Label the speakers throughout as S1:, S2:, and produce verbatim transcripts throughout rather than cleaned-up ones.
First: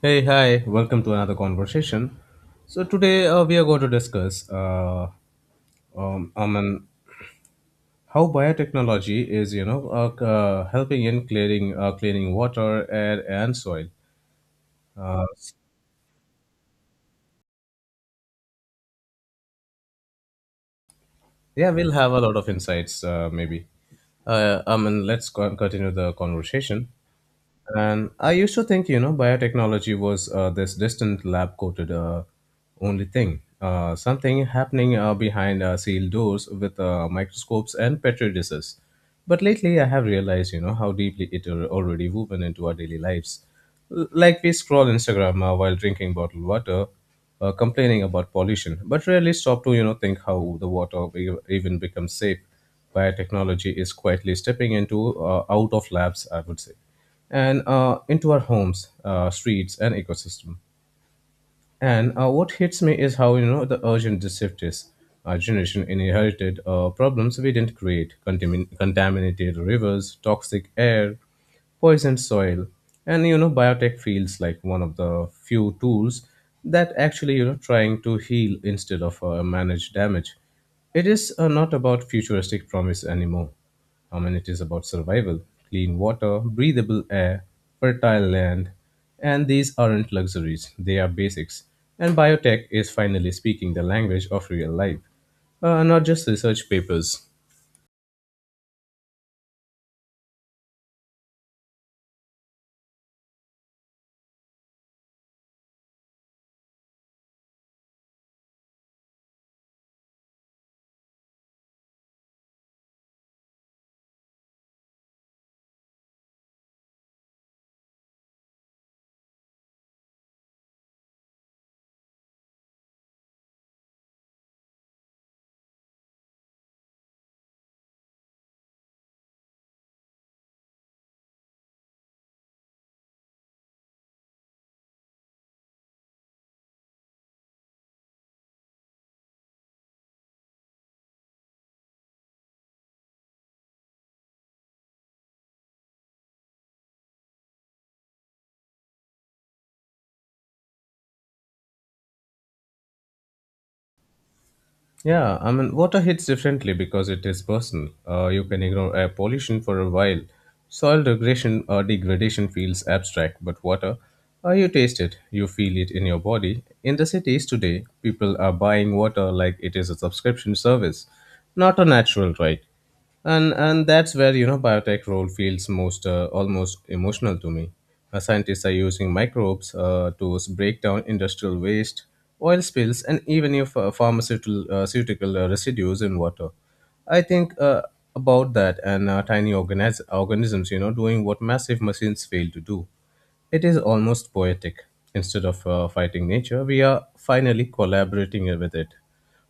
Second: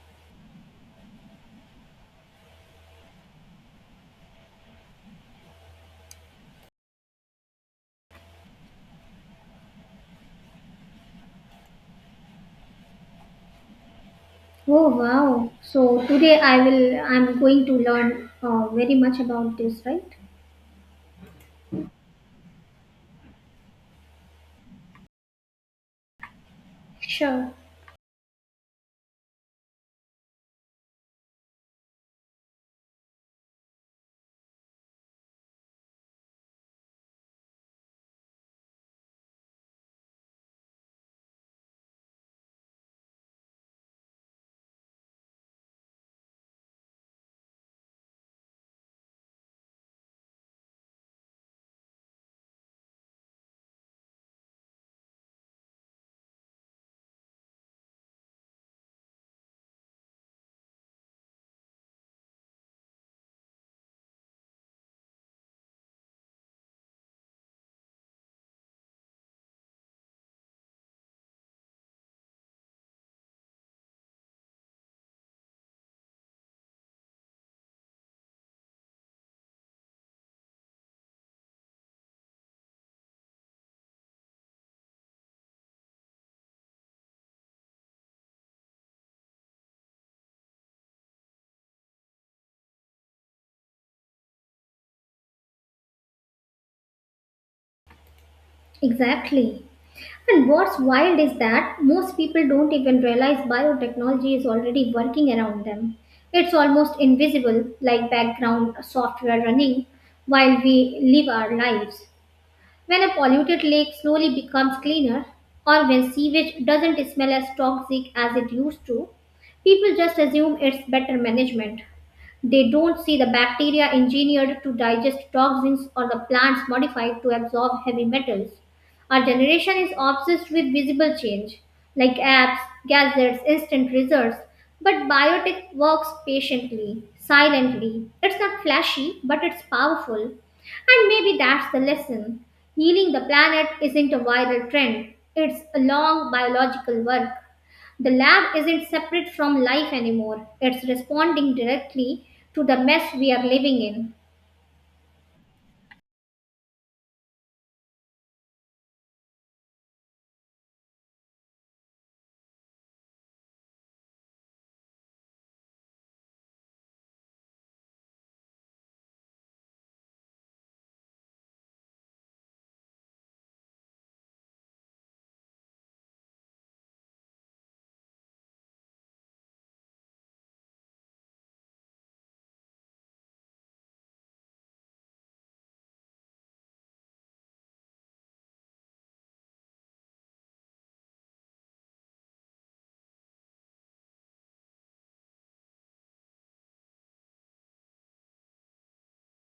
S1: Hey, hi, welcome to another conversation. So, today uh, we are going to discuss uh, um, I mean, how biotechnology is, you know, uh, c- uh, helping in clearing, uh, cleaning water, air, and soil.
S2: Oh
S1: Uh,
S2: wow! So today I will. I'm going to learn uh, very much about this, right?
S1: Yeah, we'll have a lot of insights, uh, maybe. Uh, I mean, let's co- continue the conversation.
S2: Sure.
S1: And I used to think, you know, biotechnology was uh, this distant lab coated uh, only thing, uh, something happening uh, behind uh, sealed doors with uh, microscopes and petri dishes. But lately, I have realized, you know, how deeply it are already woven into our daily lives. L- Like we scroll Instagram uh, while drinking bottled water, uh, complaining about pollution, but rarely stop to you know think how the water e- even becomes safe. Biotechnology is quietly stepping into uh, out of labs, I would say, and uh, into our homes, uh, streets, and ecosystem. And uh, what hits me is how you know the urgent this shift is. Our generation inherited uh, problems we didn't create: Contamin- contaminated rivers, toxic air, poisoned soil, and you know biotech feels like one of the few tools that actually you know trying to heal instead of uh, manage damage. It is uh, not about futuristic promise anymore. I mean, it is about survival, clean water, breathable air, fertile land, and these aren't luxuries, they are basics. And biotech is finally speaking the language of real life, uh, not just research papers.
S2: Exactly. And what's wild is that most people don't even realize biotechnology is already working around them. It's almost invisible, like background software running while we live our lives. When a polluted lake slowly becomes cleaner, or when sewage doesn't smell as toxic as it used to, people just assume it's better management. They don't see the bacteria engineered to digest toxins or the plants modified to absorb heavy metals. Our generation is obsessed with visible change, like apps, gadgets, instant results. But biotech works patiently, silently. It's not flashy, but it's powerful. And maybe that's the lesson. Healing the planet isn't a viral trend, it's a long biological work. The lab isn't separate from life anymore. It's responding directly to the mess we are living in.
S1: Yeah, I mean, water hits differently because it is personal. Uh, you can ignore air pollution for a while. Soil degradation uh, degradation feels abstract, but water, uh, you taste it, you feel it in your body. In the cities today, people are buying water like it is a subscription service, not a natural right, and and that's where you know biotech role feels most uh, almost emotional to me. Uh, scientists are using microbes uh, to s- break down industrial waste, oil spills, and even if uh, pharmaceutical uh, ceutical, uh, residues in water. I think uh, about that, and uh, tiny organis- organisms you know doing what massive machines fail to do. It is almost poetic. Instead of uh, fighting nature, we are finally collaborating with it.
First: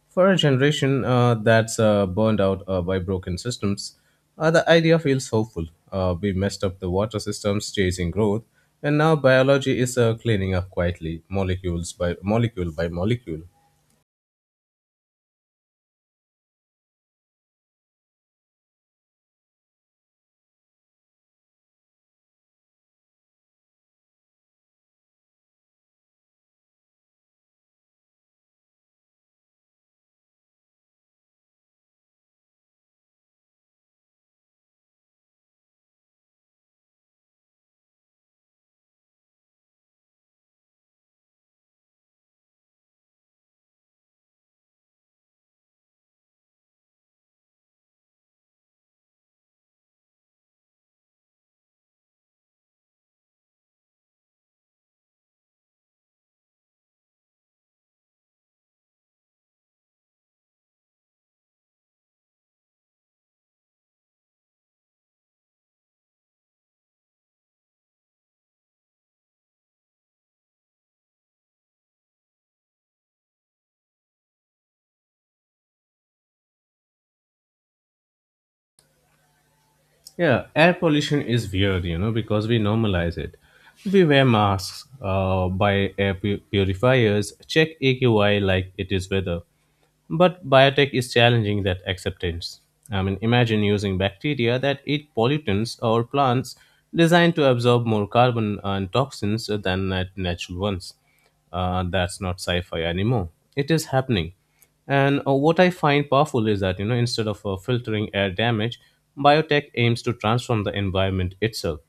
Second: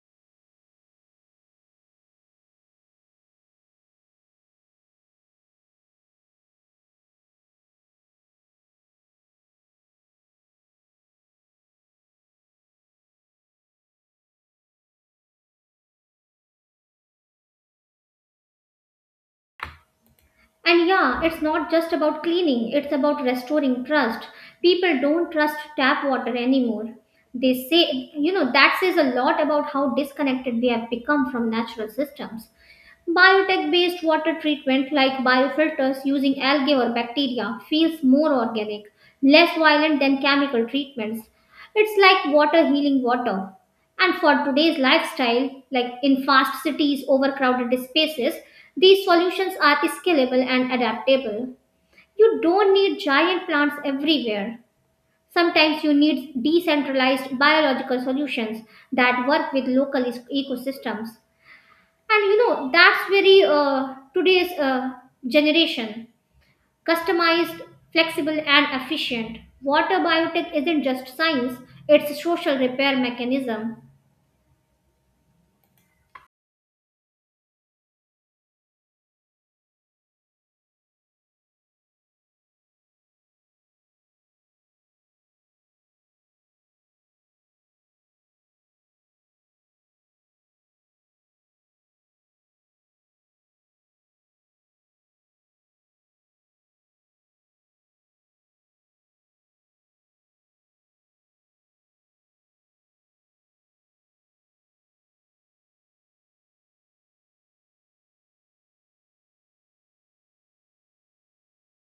S1: For a generation uh, that's uh, burned out uh, by broken systems, uh, the idea feels hopeful. Uh, we messed up the water systems chasing growth, and now biology is uh, cleaning up quietly, molecules by molecule by molecule.
S2: And yeah, it's not just about cleaning, it's about restoring trust. People don't trust tap water anymore. They say, you know, that says a lot about how disconnected we have become from natural systems. Biotech based water treatment like biofilters using algae or bacteria feels more organic, less violent than chemical treatments. It's like water healing water. And for today's lifestyle, like in fast cities, overcrowded spaces, these solutions are scalable and adaptable. You don't need giant plants everywhere. Sometimes you need decentralized biological solutions that work with local ec- ecosystems. And you know, that's very uh, today's uh, generation customized, flexible, and efficient. Water biotech isn't just science, it's a social repair mechanism.
S1: Yeah, air pollution is weird, you know, because we normalize it. We wear masks, uh, buy air pu- purifiers, check A Q I like it is weather. But biotech is challenging that acceptance. I mean, imagine using bacteria that eat pollutants or plants designed to absorb more carbon and toxins than nat- natural ones. Uh, that's not sci fi anymore. It is happening. And uh, what I find powerful is that, you know, instead of uh, filtering air damage, biotech aims to transform the environment itself.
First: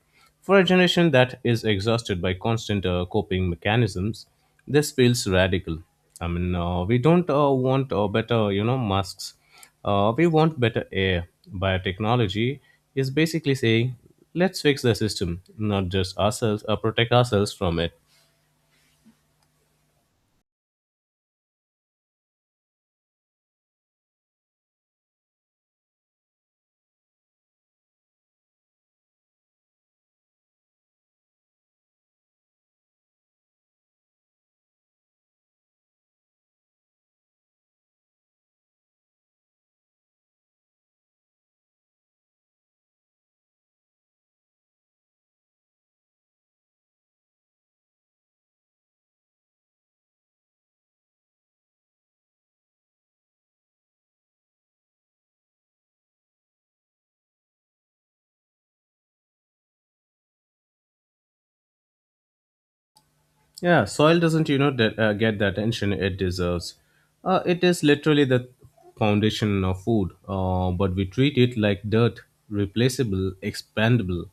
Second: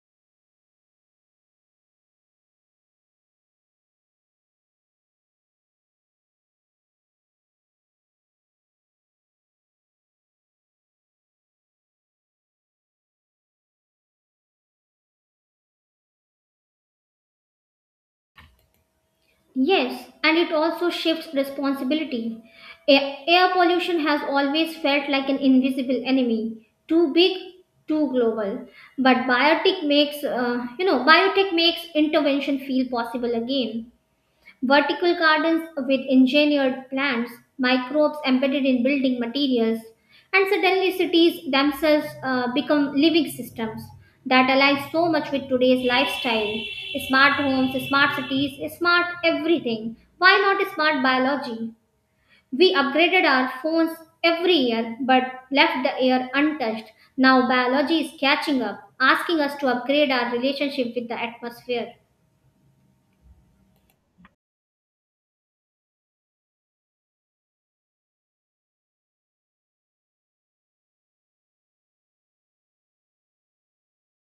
S1: For a generation that is exhausted by constant uh, coping mechanisms, this feels radical. I mean, uh, we don't uh, want uh, better, you know, masks. Uh, we want better air. Biotechnology is basically saying, let's fix the system, not just ourselves, uh, protect ourselves from it.
S2: Yes, and it also shifts responsibility. A- Air pollution has always felt like an invisible enemy, too big, too global. But biotech makes, uh, you know, biotech makes intervention feel possible again. Vertical gardens with engineered plants, microbes embedded in building materials, and suddenly cities themselves uh, become living systems that align so much with today's lifestyle. Smart homes, smart cities, smart everything. Why not smart biology? We upgraded our phones every year but left the air untouched. Now biology is catching up, asking us to upgrade our relationship with the atmosphere.
S1: Yeah, soil doesn't, you know, de- uh, get the attention it deserves. Uh, it is literally the foundation of food, uh, but we treat it like dirt, replaceable, expandable.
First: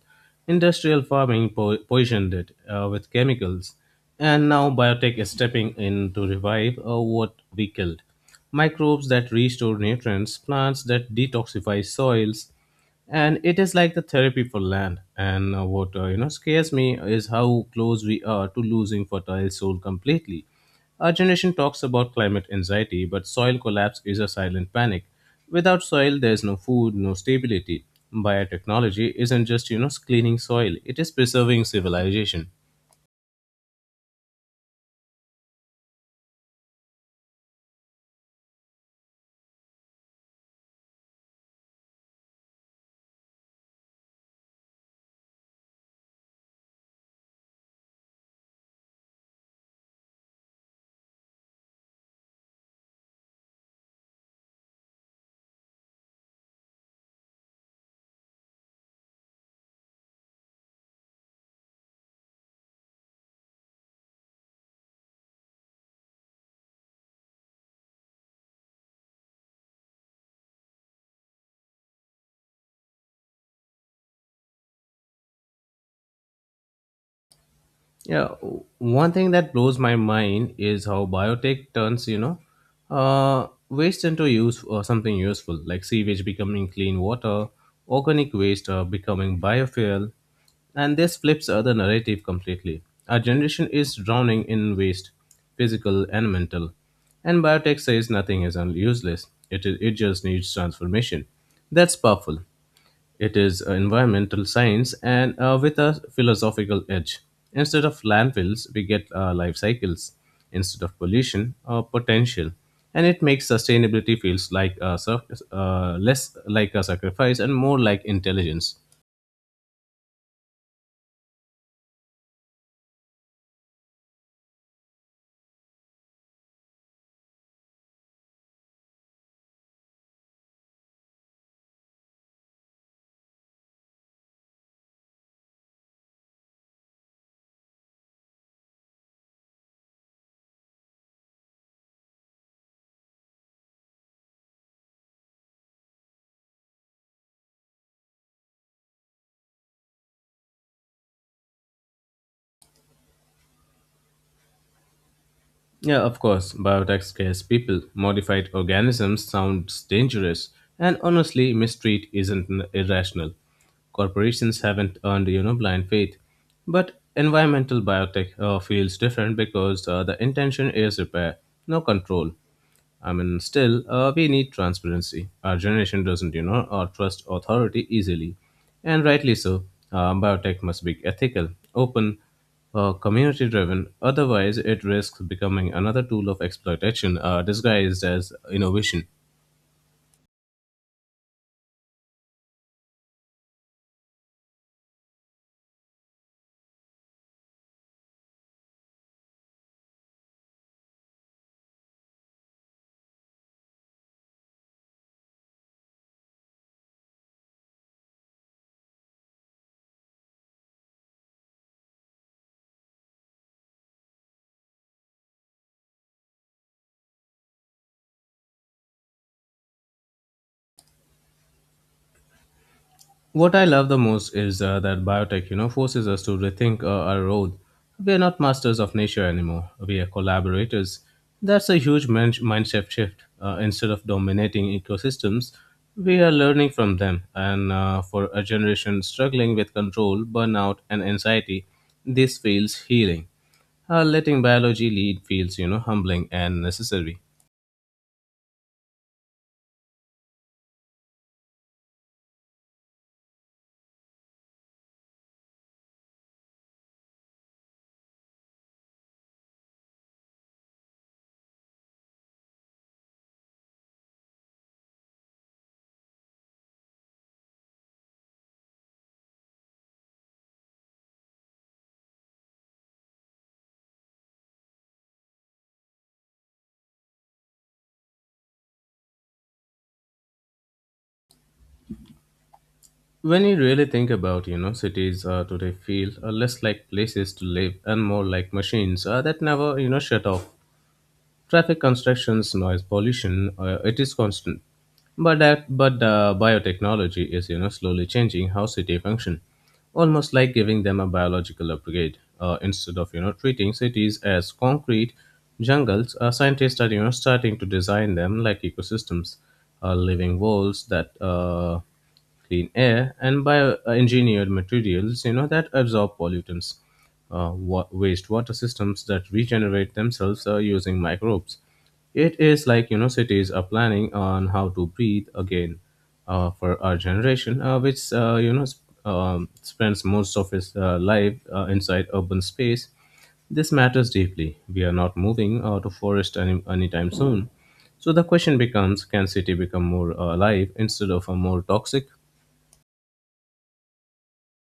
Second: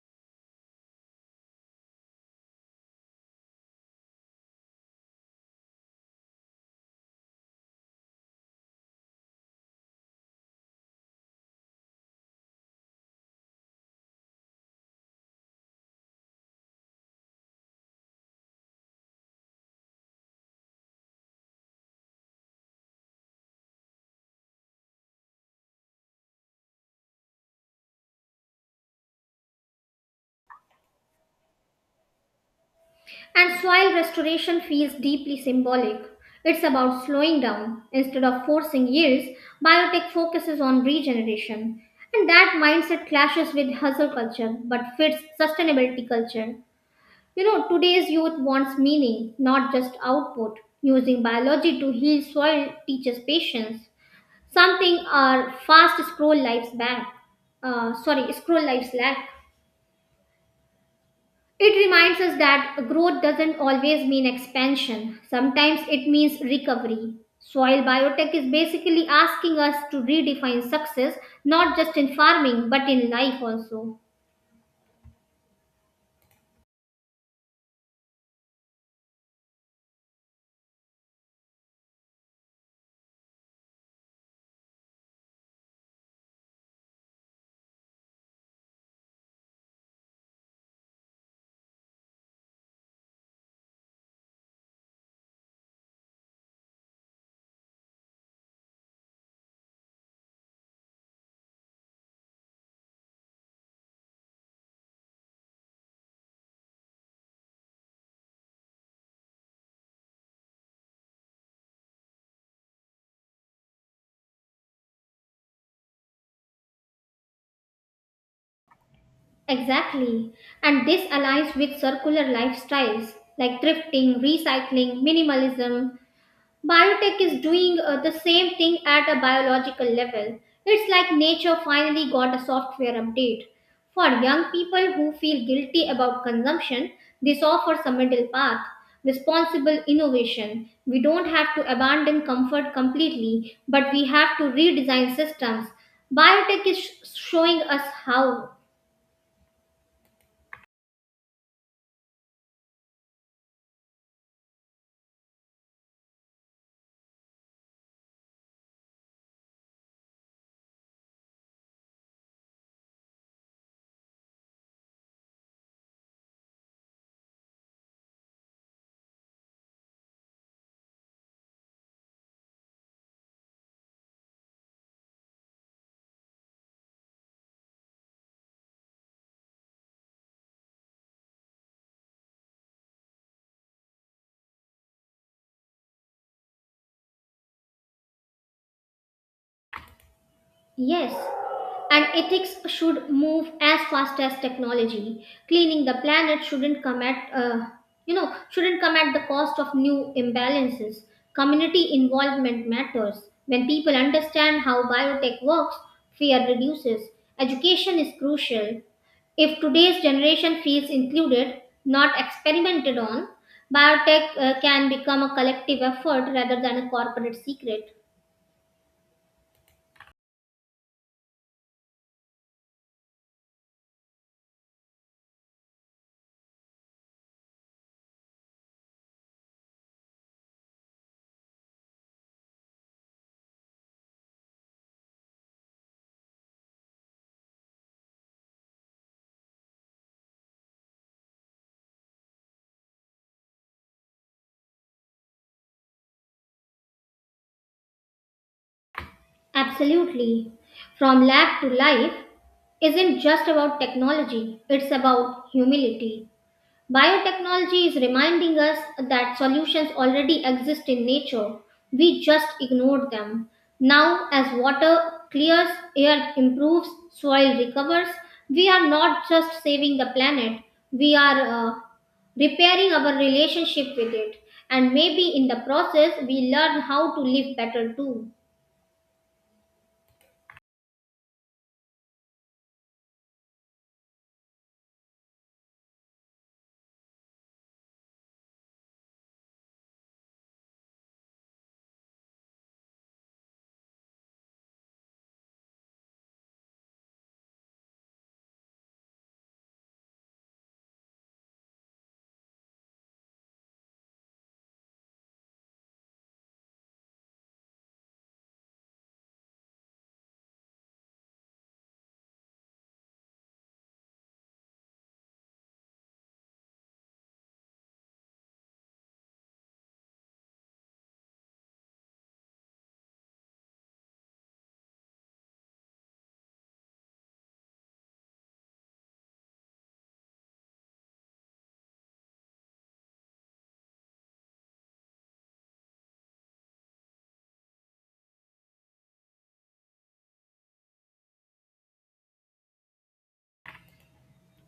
S1: Industrial farming po- poisoned it uh, with chemicals, and now biotech is stepping in to revive uh, what we killed. Microbes that restore nutrients, plants that detoxify soils, and it is like the therapy for land and uh, water. You know scares me is how close we are to losing fertile soil completely. Our generation talks about climate anxiety, but soil collapse is a silent panic. Without soil there is no food, no stability. Biotechnology isn't just you know cleaning soil, it is preserving civilization.
S2: And soil restoration feels deeply symbolic. It's about slowing down. Instead of forcing yields, biotech focuses on regeneration. And that mindset clashes with hustle culture but fits sustainability culture. You know, today's youth wants meaning, not just output. Using biology to heal soil teaches patience, something our fast scroll lives back. Uh, sorry, scroll lives lack. It reminds us that growth doesn't always mean expansion. Sometimes it means recovery. Soil biotech is basically asking us to redefine success, not just in farming, but in life also.
S1: Yeah, one thing that blows my mind is how biotech turns, you know, uh, waste into use or something useful, like sewage becoming clean water, organic waste uh, becoming biofuel, and this flips other narrative completely. Our generation is drowning in waste, physical and mental, and biotech says nothing is un- useless. It, it just needs transformation. That's powerful. It is uh, environmental science and uh, with a philosophical edge. Instead of landfills, we get uh, life cycles. Instead of pollution, uh, potential. And it makes sustainability feels like a, sac- uh, less like a sacrifice and more like intelligence.
S2: Exactly. And this aligns with circular lifestyles like thrifting, recycling, minimalism. Biotech is doing uh, the same thing at a biological level. It's like nature finally got a software update. For young people who feel guilty about consumption, this offers a middle path, responsible innovation. We don't have to abandon comfort completely, but we have to redesign systems. Biotech is sh- showing us how.
S1: Yeah, of course, biotech scares people. Modified organisms sounds dangerous, and honestly, mistreat isn't n- irrational. Corporations haven't earned, you know, blind faith. But environmental biotech uh, feels different because uh, the intention is repair, no control. I mean, still, uh, we need transparency. Our generation doesn't, you know, or trust authority easily, and rightly so. Uh, biotech must be ethical, open, uh, community-driven. Otherwise, it risks becoming another tool of exploitation, uh, disguised as innovation.
S2: Yes, and ethics should move as fast as technology. Cleaning the planet shouldn't come at uh, you know shouldn't come at the cost of new imbalances. Community involvement matters. When people understand how biotech works, fear reduces. Education is crucial. If today's generation feels included, not experimented on, biotech uh, can become a collective effort rather than a corporate secret.
S1: What I love the most is uh, that biotech, you know, forces us to rethink uh, our role. We are not masters of nature anymore. We are collaborators. That's a huge min- mindset shift. Uh, instead of dominating ecosystems, we are learning from them. And uh, for a generation struggling with control, burnout, and anxiety, this feels healing. Uh, letting biology lead feels, you know, humbling and necessary.
S2: Absolutely. From lab to life isn't just about technology, it's about humility. Biotechnology is reminding us that solutions already exist in nature. We just ignored them. Now, as water clears, air improves, soil recovers, we are not just saving the planet, we are uh, repairing our relationship with it. And maybe in the process, we learn how to live better too.
S1: When you really think about, you know, cities uh, today feel uh, less like places to live and more like machines uh, that never, you know, shut off. Traffic, constructions, noise, pollution, uh, it is constant. But that, but uh, biotechnology is, you know, slowly changing how city function, almost like giving them a biological upgrade. Uh, instead of, you know, treating cities as concrete jungles, uh, scientists are, you know, starting to design them like ecosystems, uh, living walls that. Uh, clean air, and bioengineered materials, you know, that absorb pollutants, uh, wa- wastewater systems that regenerate themselves uh, using microbes. It is like, you know, cities are planning on how to breathe again, uh, for our generation, uh, which, uh, you know, sp- um, spends most of its uh, life uh, inside urban space. This matters deeply. We are not moving out of forest any, anytime soon. So the question becomes, can city become more uh, alive instead of a more toxic?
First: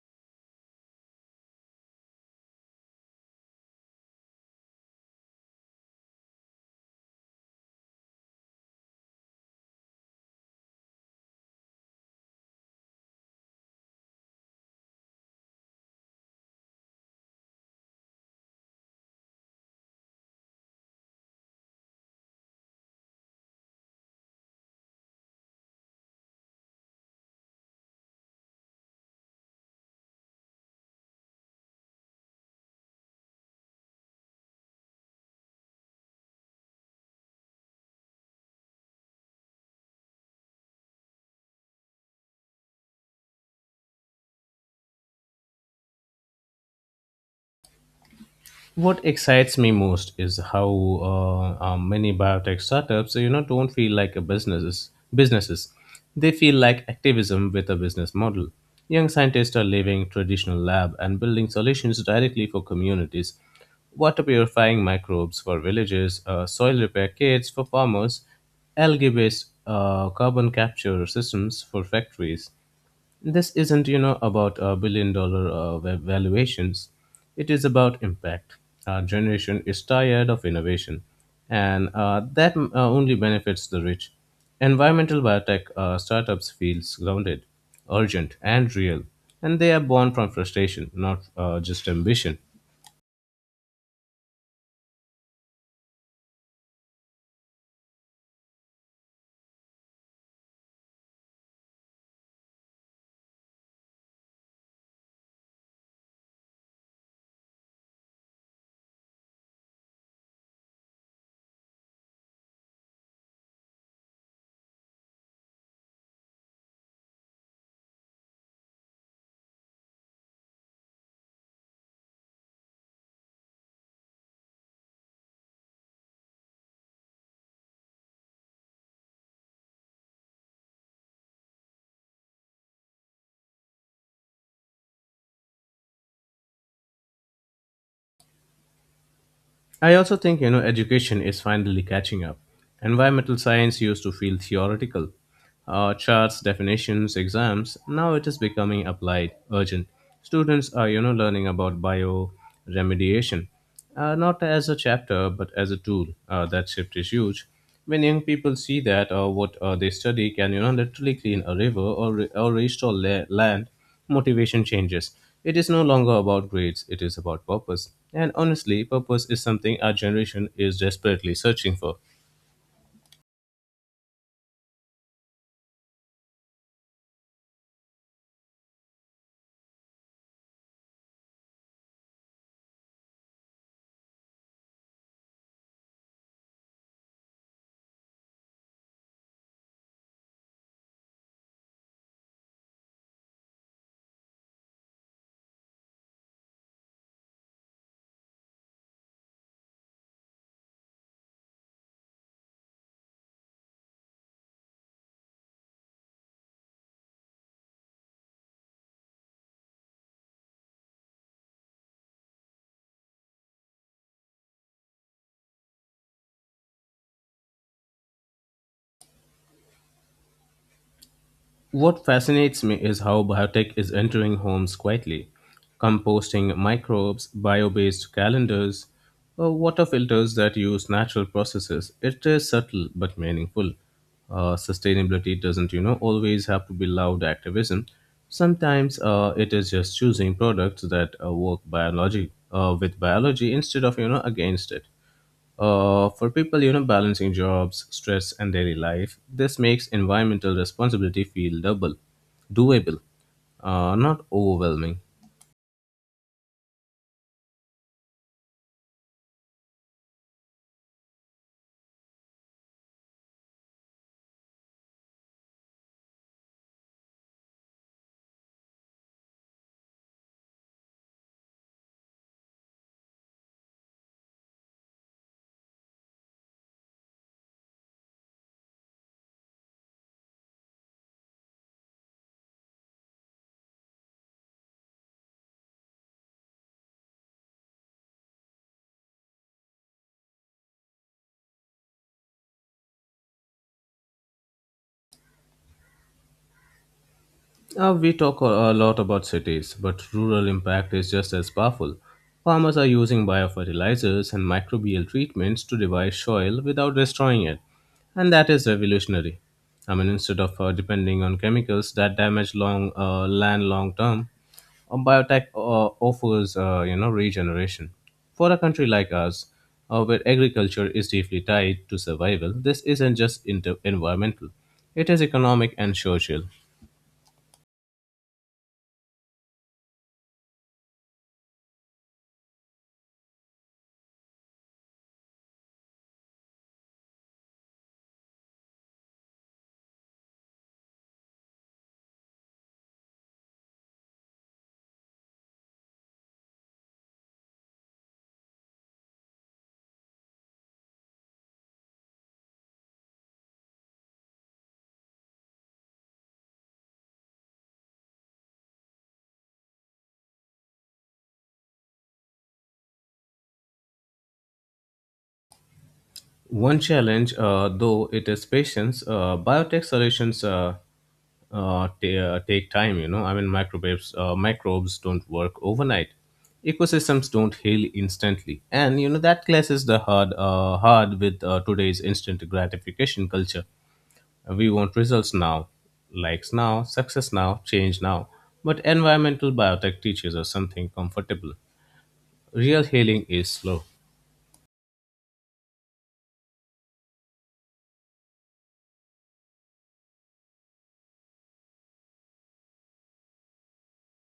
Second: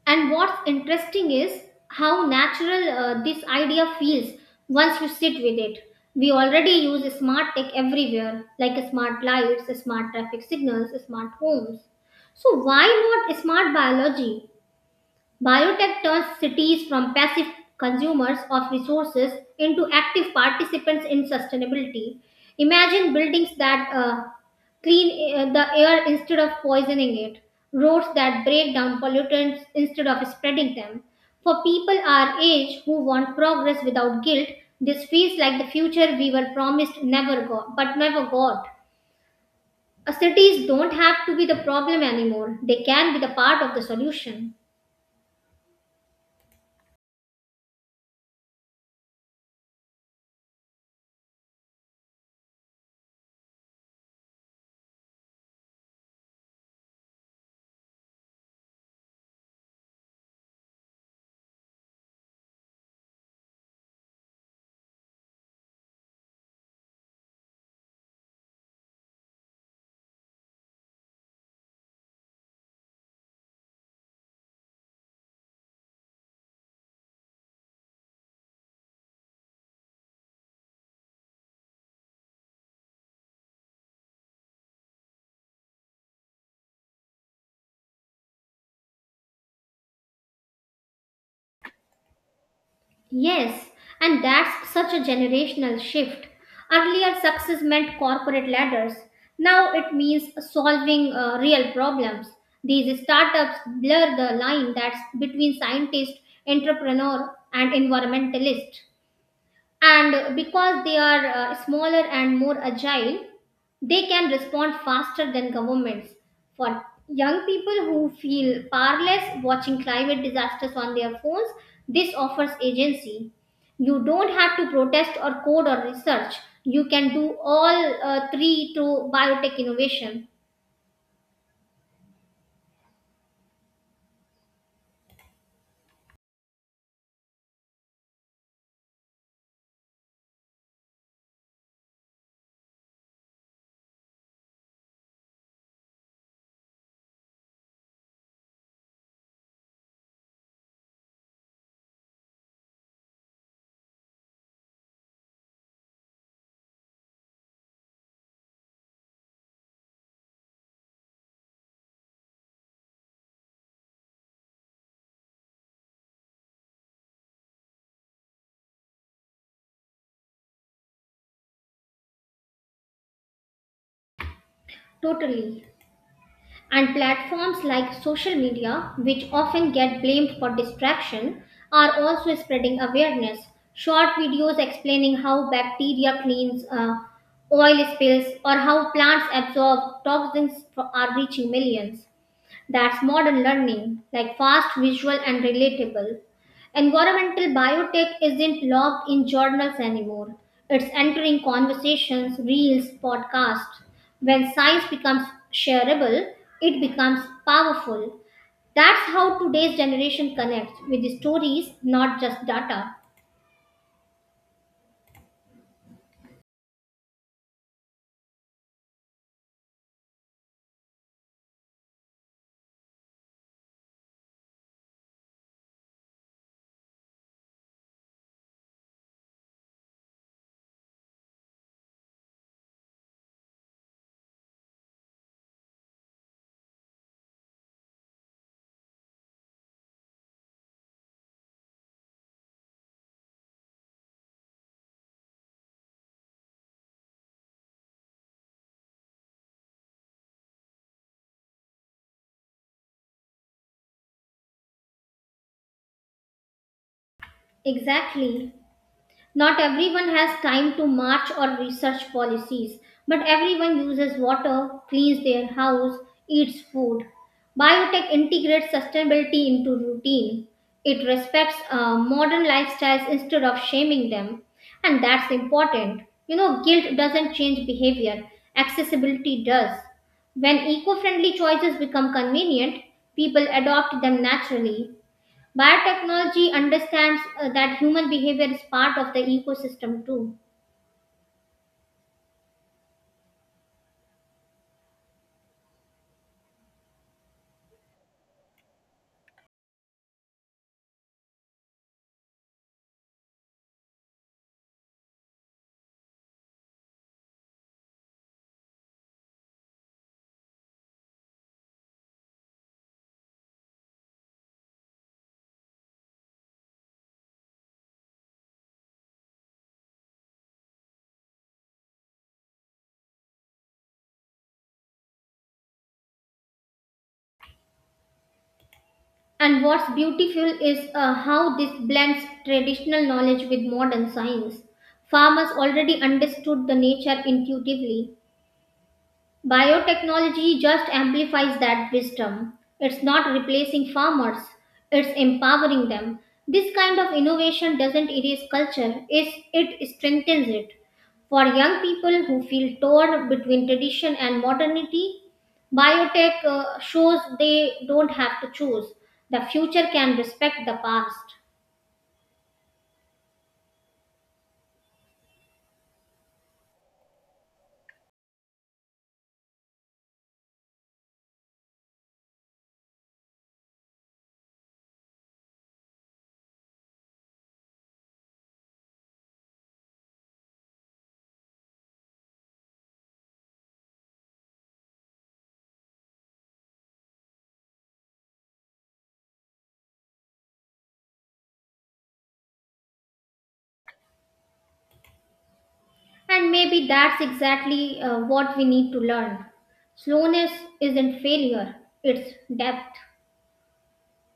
S2: And what's interesting is how natural uh, this idea feels once you sit with it. We already use smart tech everywhere, like smart lights, smart traffic signals, smart homes. So, why not smart biology? Biotech turns cities from passive consumers of resources into active participants in sustainability. Imagine buildings that uh, clean uh, the air instead of poisoning it, roads that break down pollutants instead of spreading them. For people our age who want progress without guilt, this feels like the future we were promised never got, but never got. Uh, Cities don't have to be the problem anymore. They can be the part of the solution.
S1: What excites me most is how uh, uh, many biotech startups, you know, don't feel like a businesses. Businesses, they feel like activism with a business model. Young scientists are leaving traditional lab and building solutions directly for communities. Water purifying microbes for villages, uh, soil repair kits for farmers, algae-based uh, carbon capture systems for factories. This isn't you know about uh, billion dollar uh, va- valuations, it is about impact. Our generation is tired of innovation and uh, that uh, only benefits the rich. Environmental biotech uh, startups feels grounded, urgent and real, and they are born from frustration, not uh, just ambition.
S2: Yes, and that's such a generational shift. Earlier, success meant corporate ladders. Now it means solving uh, real problems. These startups blur the line that's between scientist, entrepreneur, and environmentalist, and because they are uh, smaller and more agile, they can respond faster than governments. For young people who feel powerless watching climate disasters on their phones, this offers agency. You don't have to protest or code or research, you can do all uh, three through biotech innovation.
S1: I also think, you know education is finally catching up. Environmental science used to feel theoretical, uh, charts, definitions, exams. Now it is becoming applied, urgent. Students are you know learning about bioremediation, uh, not as a chapter but as a tool. Uh, that shift is huge. When young people see that uh, what uh, they study can you know literally clean a river or re- or restore la- land, motivation changes. It is no longer about grades, it is about purpose. And honestly, purpose is something our generation is desperately searching for.
S2: Totally. And platforms like social media, which often get blamed for distraction, are also spreading awareness. Short videos explaining how bacteria cleans uh, oil spills or how plants absorb toxins are reaching millions. That's modern learning, like fast, visual, and relatable. Environmental biotech isn't locked in journals anymore. It's entering conversations, reels, podcasts. When science becomes shareable, it becomes powerful. That's how today's generation connects with the stories, not just data.
S1: What fascinates me is how biotech is entering homes quietly. Composting microbes, bio based calendars, uh, water filters that use natural processes. It is subtle but meaningful. Uh, sustainability doesn't, you know, always have to be loud activism. Sometimes uh, it is just choosing products that uh, work biology uh, with biology instead of, you know, against it. Uh, for people, you know, balancing jobs, stress, and daily life, this makes environmental responsibility feel double, doable, uh, not overwhelming.
S2: Exactly. Not everyone has time to march or research policies, but everyone uses water, cleans their house, eats food. Biotech integrates sustainability into routine. It respects uh, modern lifestyles instead of shaming them, and that's important. You know, guilt doesn't change behavior, accessibility does. When eco friendly choices become convenient, people adopt them naturally. Biotechnology understands uh, that human behavior is part of the ecosystem too.
S1: Uh, we talk a a lot about cities, but rural impact is just as powerful. Farmers are using biofertilizers and microbial treatments to revive soil without destroying it, and that is revolutionary. I mean, instead of uh, depending on chemicals that damage long uh, land long term. Um, biotech uh, offers, uh, you know regeneration for a country like ours, uh, where agriculture is deeply tied to survival. This isn't just inter- environmental; it is economic and social.
S2: And what's beautiful is uh, how this blends traditional knowledge with modern science. Farmers already understood the nature intuitively. Biotechnology just amplifies that wisdom. It's not replacing farmers, it's empowering them. This kind of innovation doesn't erase culture, it's, it strengthens it. For young people who feel torn between tradition and modernity, biotech uh, shows they don't have to choose. The future can respect the past.
S1: One challenge, uh, though, it is patience. Uh, biotech solutions uh, uh, t- uh, take time. You know, I mean, microbes uh, microbes don't work overnight. Ecosystems don't heal instantly, and you know that clashes the hard uh, hard with uh, today's instant gratification culture. We want results now, likes now, success now, change now. But environmental biotech teaches us something comfortable. Real healing is slow.
S2: And maybe that's exactly uh, what we need to learn. Slowness isn't failure, it's depth.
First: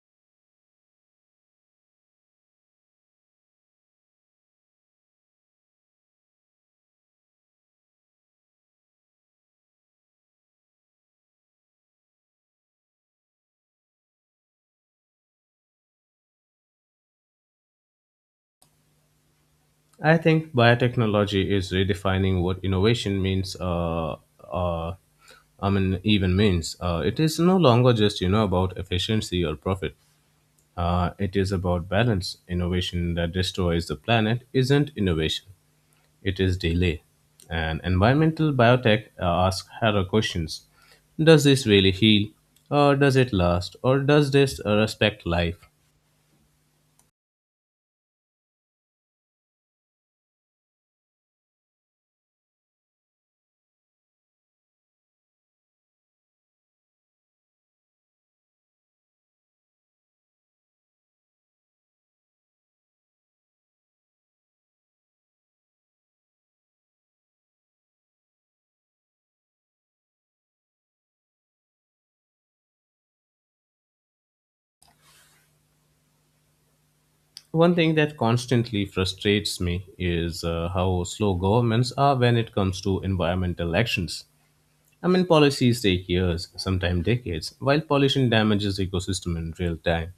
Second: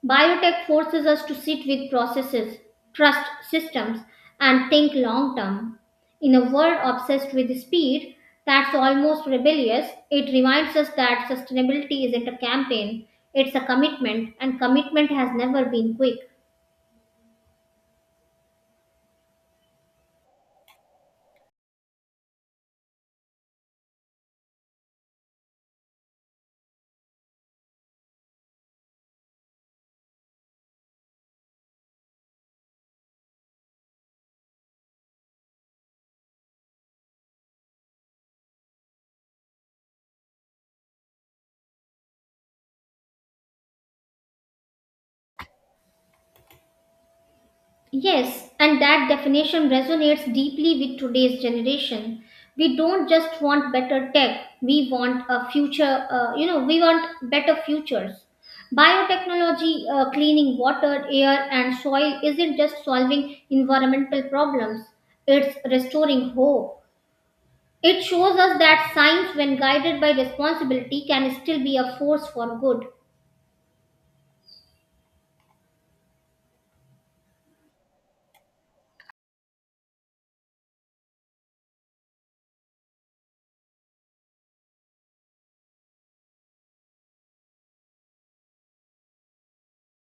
S2: Biotech forces us to sit with processes, trust systems, and think long term. In a world obsessed with speed, that's almost rebellious. It reminds us that sustainability isn't a campaign, it's a commitment, and commitment has never been quick.
S1: I think biotechnology is redefining what innovation means. Uh, uh, I mean, even means uh, it is no longer just you know about efficiency or profit. Uh, it is about balance. Innovation that destroys the planet isn't innovation. It is delay. And environmental biotech uh, asks harder questions. Does this really heal? Or does it last? Or does this uh, respect life?
S2: Yes, and that definition resonates deeply with today's generation. We don't just want better tech, we want a future, uh, you know, we want better futures. Biotechnology, uh, cleaning water, air, and soil isn't just solving environmental problems, it's restoring hope. It shows us that science, when guided by responsibility, can still be a force for good.
S1: One thing that constantly frustrates me is uh, how slow governments are when it comes to environmental actions. I mean, policies take years, sometimes decades, while pollution damages ecosystem in real time.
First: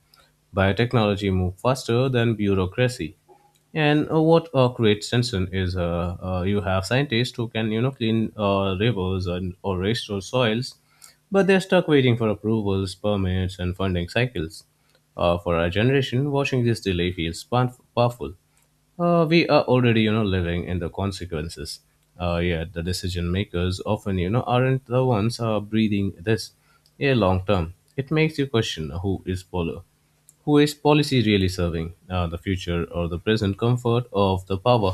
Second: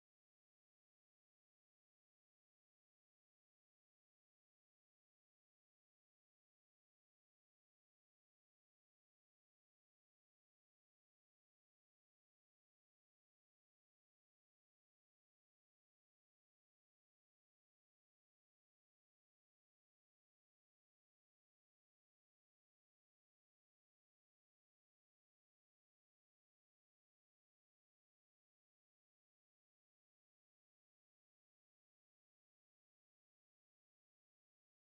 S1: Biotechnology moves faster than bureaucracy. And uh, what uh, creates tension is uh, uh, you have scientists who can you know clean uh, rivers and or restore soils, but they're stuck waiting for approvals, permits, and funding cycles. Uh, for our generation, watching this delay feels pow- powerful. Uh, we are already, you know, living in the consequences. Uh, yet the decision makers often, you know, aren't the ones uh, breathing this. Yeah, long term, it makes you question who is pol- who is policy really serving, uh, the future or the present comfort of the power.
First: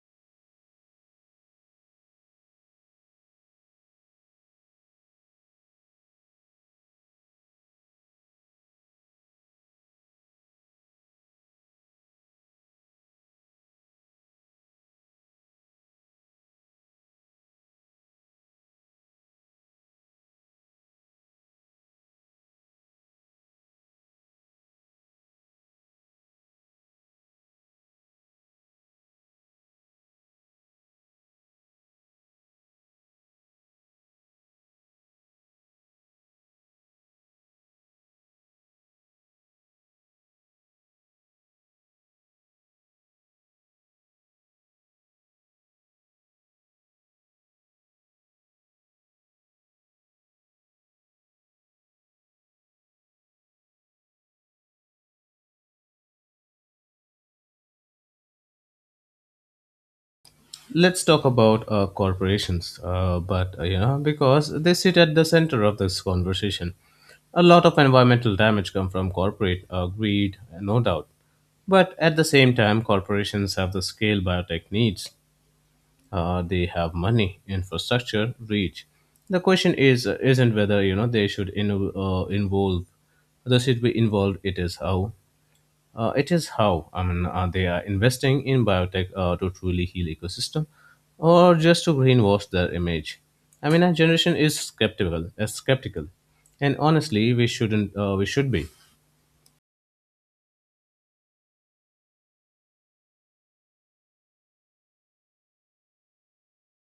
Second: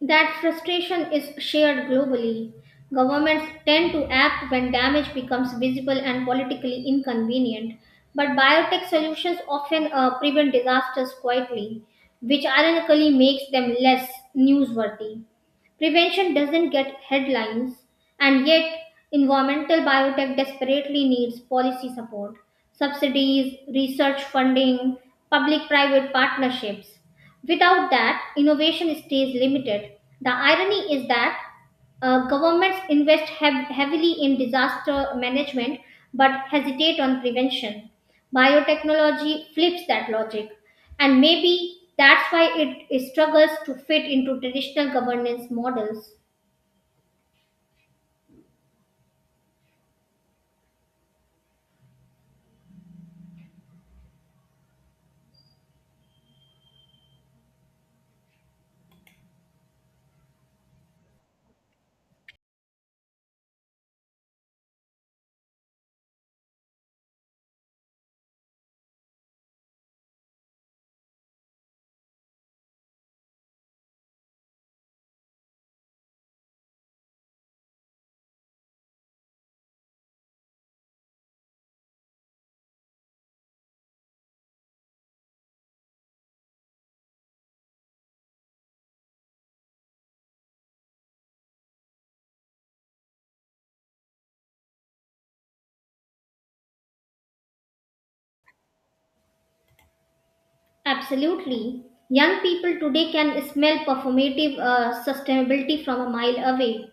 S2: That frustration is shared globally. Governments tend to act when damage becomes visible and politically inconvenient, but biotech solutions often uh, prevent disasters quietly, which ironically makes them less newsworthy. Prevention doesn't get headlines, and yet environmental biotech desperately needs policy support, subsidies, research funding, public private partnerships. Without that, innovation stays limited. The irony is that uh, governments invest hev- heavily in disaster management but hesitate on prevention. Biotechnology flips that logic, and maybe that's why it struggles to fit into traditional governance models.
S1: Let's talk about uh, corporations uh, but uh, you know because they sit at the center of this conversation. A lot of environmental damage come from corporate uh, greed, no doubt, but at the same time corporations have the scale biotech needs. Uh, they have money, infrastructure, reach. The question is uh, isn't whether you know they should in, uh, involve. They should be involved. It is how. Uh, it is how. I mean uh, they are investing in biotech uh, to truly heal ecosystem, or just to greenwash their image. I mean, our generation is skeptical, uh, skeptical, and honestly, we shouldn't. Uh, we should be.
S2: Absolutely. Young people today can smell performative uh, sustainability from a mile away.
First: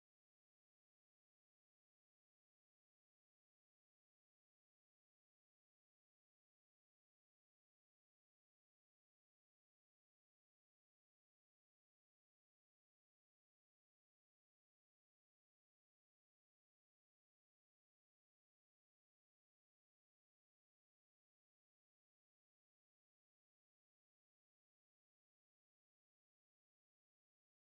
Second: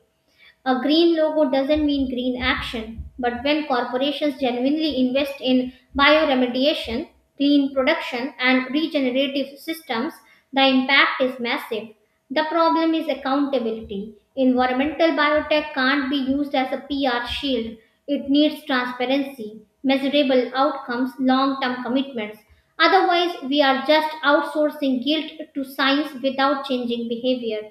S2: A green logo doesn't mean green action, but when corporations genuinely invest in bioremediation, clean production, and regenerative systems, the impact is massive. The problem is accountability. Environmental biotech can't be used as a P R shield. It needs transparency, measurable outcomes, long term commitments. Otherwise, we are just outsourcing guilt to science without changing behavior.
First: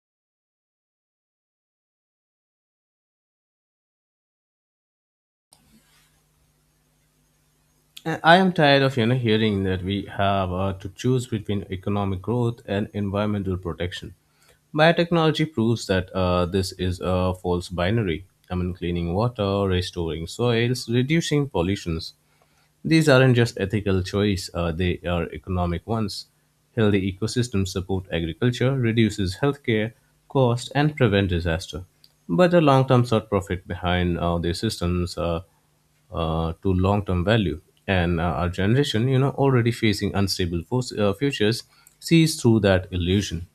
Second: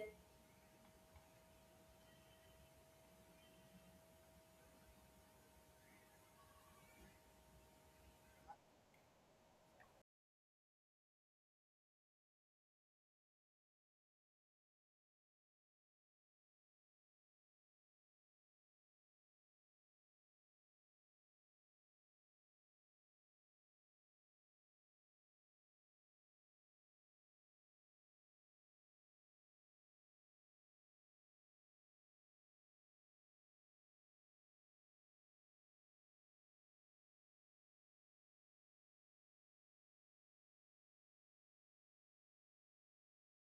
S1: And I am tired of you know hearing that we have uh, to choose between economic growth and environmental protection. Biotechnology proves that uh, this is a false binary. I mean, cleaning water, restoring soils, reducing pollutions. These aren't just ethical choice, uh, they are economic ones. Healthy ecosystems support agriculture, reduces healthcare cost, and prevent disaster. But the long-term short profit behind uh, these systems uh, uh, to long-term value. And uh, our generation, you know, already facing unstable force, uh, futures, sees through that illusion.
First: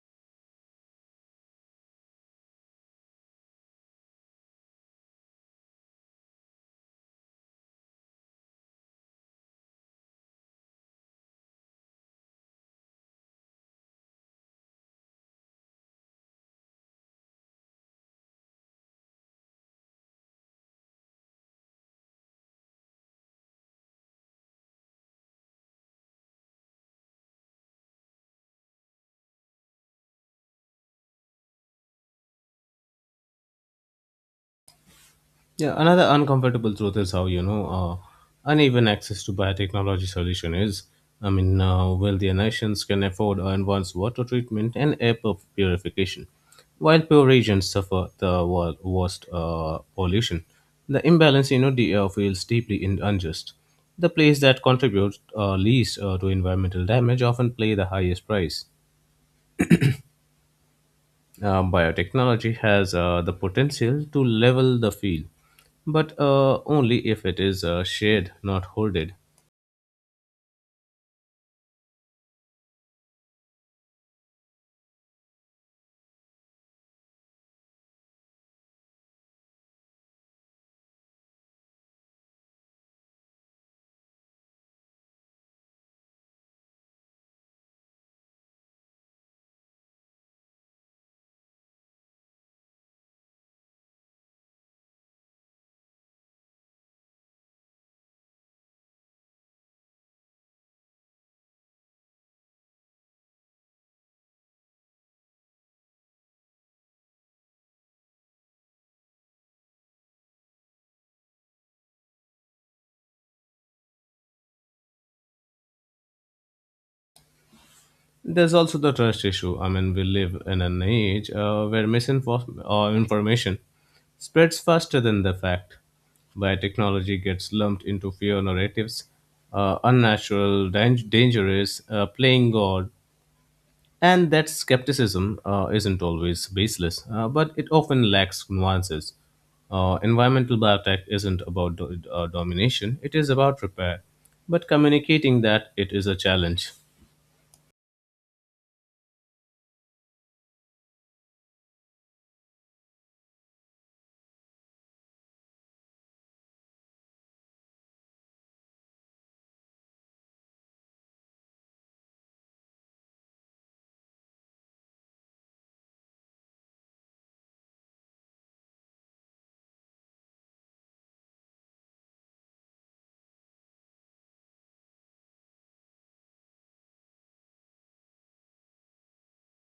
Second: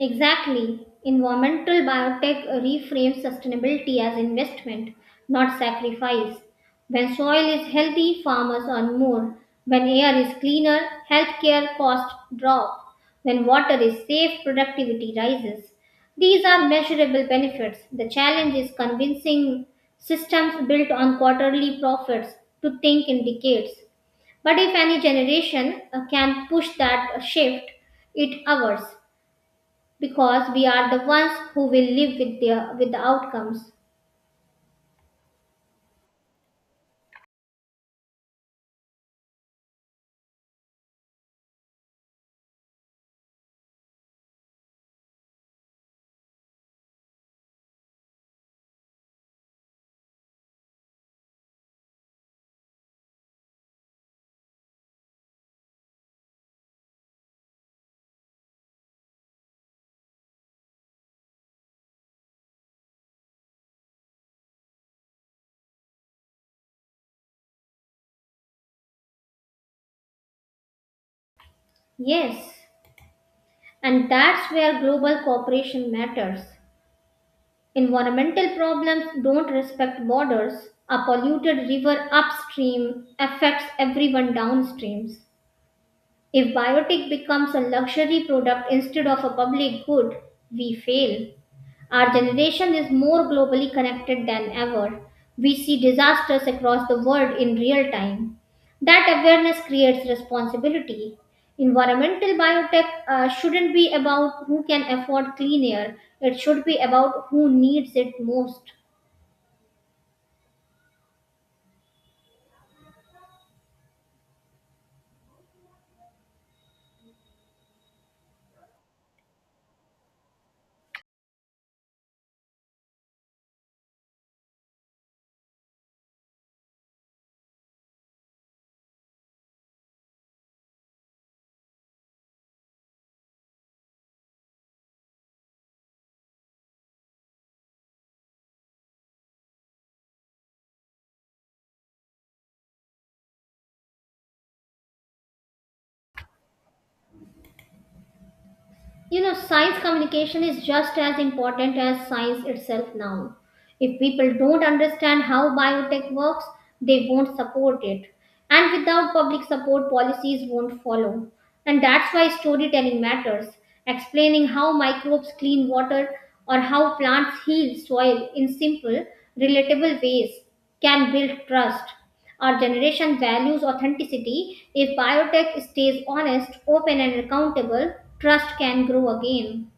S2: Exactly. Environmental biotech reframes sustainability as investment, not sacrifice. When soil is healthy, farmers earn more. When air is cleaner, healthcare costs drop. When water is safe, productivity rises. These are measurable benefits. The challenge is convincing systems built on quarterly profits to think in decades. But if any generation uh, can push that shift, it ours, because we are the ones who will live with the, with the outcomes.
S1: Yeah, another uncomfortable truth is how, you know, uh, uneven access to biotechnology solution is. I mean, uh, wealthier nations can afford advanced water treatment and air pur- purification, while poor regions suffer the wor- worst uh, pollution. The imbalance, you know, the, uh, feels deeply in- unjust. The place that contributes uh, least uh, to environmental damage often pay the highest price. Uh, biotechnology has uh, the potential to level the field, but uh, only if it is uh, shared, not hoarded.
S2: Yes, and that's where global cooperation matters. Environmental problems don't respect borders. A polluted river upstream affects everyone downstream. If biotic becomes a luxury product instead of a public good, we fail. Our generation is more globally connected than ever. We see disasters across the world in real time. That awareness creates responsibility. Environmental biotech uh, shouldn't be about who can afford clean air, it should be about who needs it most.
S1: There's also the trust issue. I mean, we live in an age uh, where misinformation uh, information spreads faster than the fact. Biotechnology gets lumped into fear narratives, uh, unnatural, dang- dangerous, uh, playing God, and that skepticism uh, isn't always baseless, uh, but it often lacks nuances. Uh, environmental biotech isn't about do- uh, domination, it is about repair, but communicating that it is a challenge.
S2: You know, science communication is just as important as science itself now. If people don't understand how biotech works, they won't support it. And without public support, policies won't follow. And that's why storytelling matters. Explaining how microbes clean water or how plants heal soil in simple, relatable ways can build trust. Our generation values authenticity. If biotech stays honest, open, and accountable, trust can grow again.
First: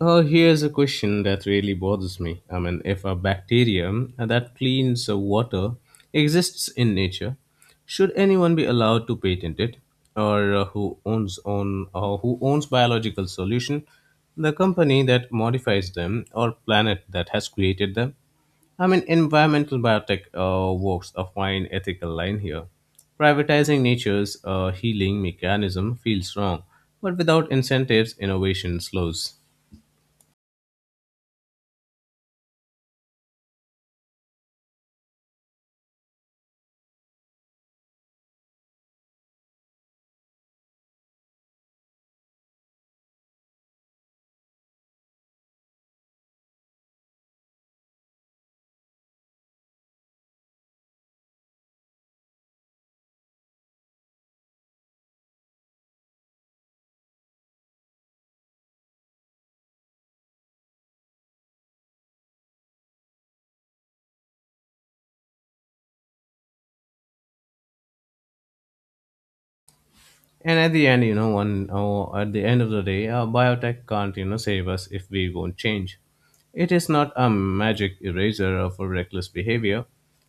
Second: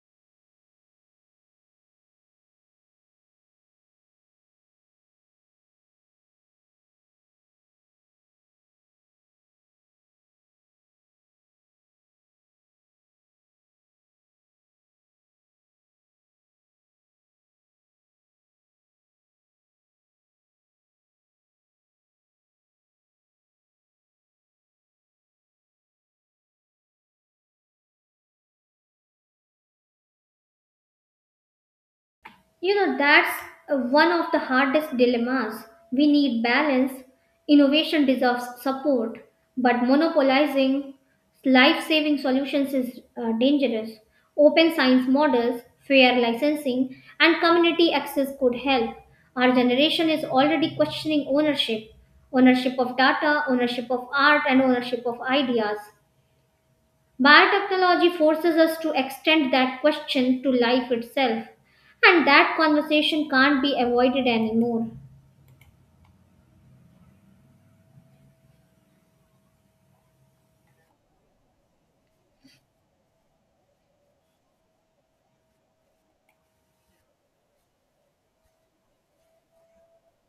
S1: Uh, here's a question that really bothers me. I mean, if a bacterium that cleans the water exists in nature, should anyone be allowed to patent it, or uh, who owns on uh, who owns biological solution, the company that modifies them, or planet that has created them? I mean, environmental biotech uh, walks a fine ethical line here. Privatizing nature's uh, healing mechanism feels wrong, but without incentives, innovation slows.
S2: You know, that's uh, one of the hardest dilemmas. We need balance. Innovation deserves support, but monopolizing life saving solutions is uh, dangerous. Open science models, fair licensing, and community access could help. Our generation is already questioning ownership ownership of data, ownership of art, and ownership of ideas. Biotechnology forces us to extend that question to life itself, and that conversation can't be avoided anymore.
S1: And at the end you know one oh, at the end of the day uh, biotech can't you know save us if we won't change. It is not a magic eraser of our reckless behavior.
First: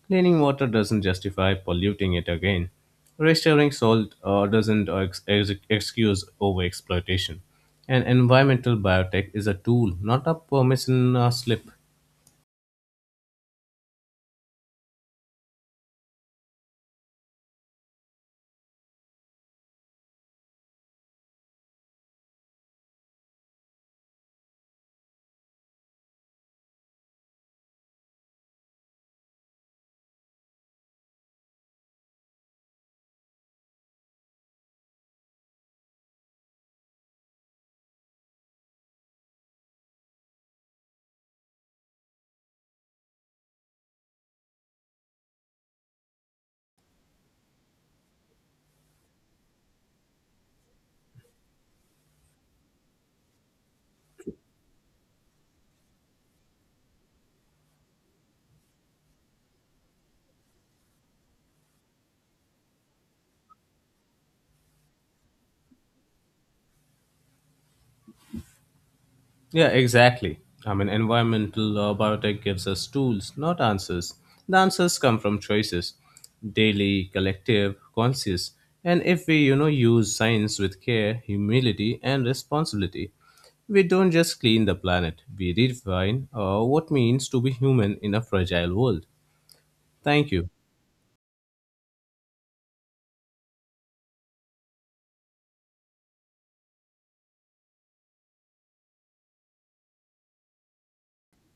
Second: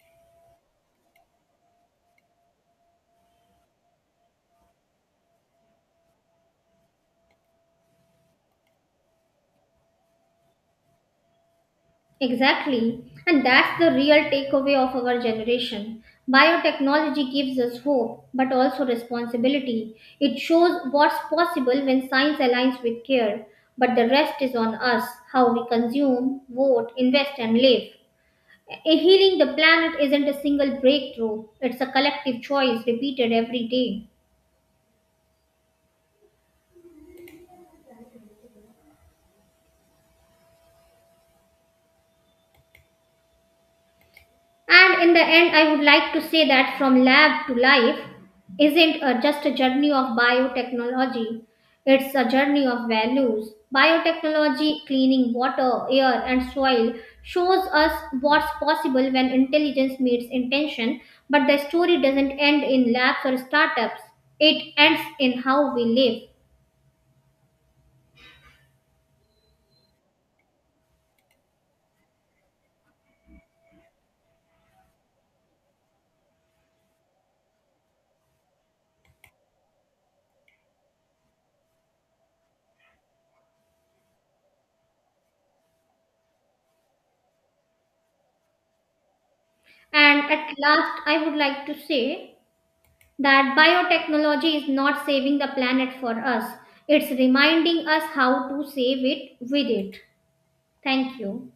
S1: Cleaning water doesn't justify polluting it again. Restoring salt uh, doesn't ex- ex- excuse overexploitation. And environmental biotech is a tool, not a permission uh, slip.
S2: Exactly, and that's the real takeaway of our generation. Biotechnology gives us hope, but also responsibility. It shows what's possible when science aligns with care, but the rest is on us, how we consume, vote, invest, and live. A- Healing the planet isn't a single breakthrough, it's a collective choice repeated every day. And in the end, I would like to say that from lab to life isn't a, just a journey of biotechnology, it's a journey of values. Biotechnology, cleaning water, air, and soil, shows us what's possible when intelligence meets intention, but the story doesn't end in labs or startups, it ends in how we live.
S1: Yeah, exactly. I mean, environmental uh, biotech gives us tools, not answers. The answers come from choices daily, collective, conscious. And if we, you know, use science with care, humility, and responsibility, we don't just clean the planet, we redefine uh, what means to be human in a fragile world.
S2: And
S1: Thank you.
S2: at last, I would like to say that biotechnology is not saving the planet for us, it's reminding us how to save it with it. Thank you.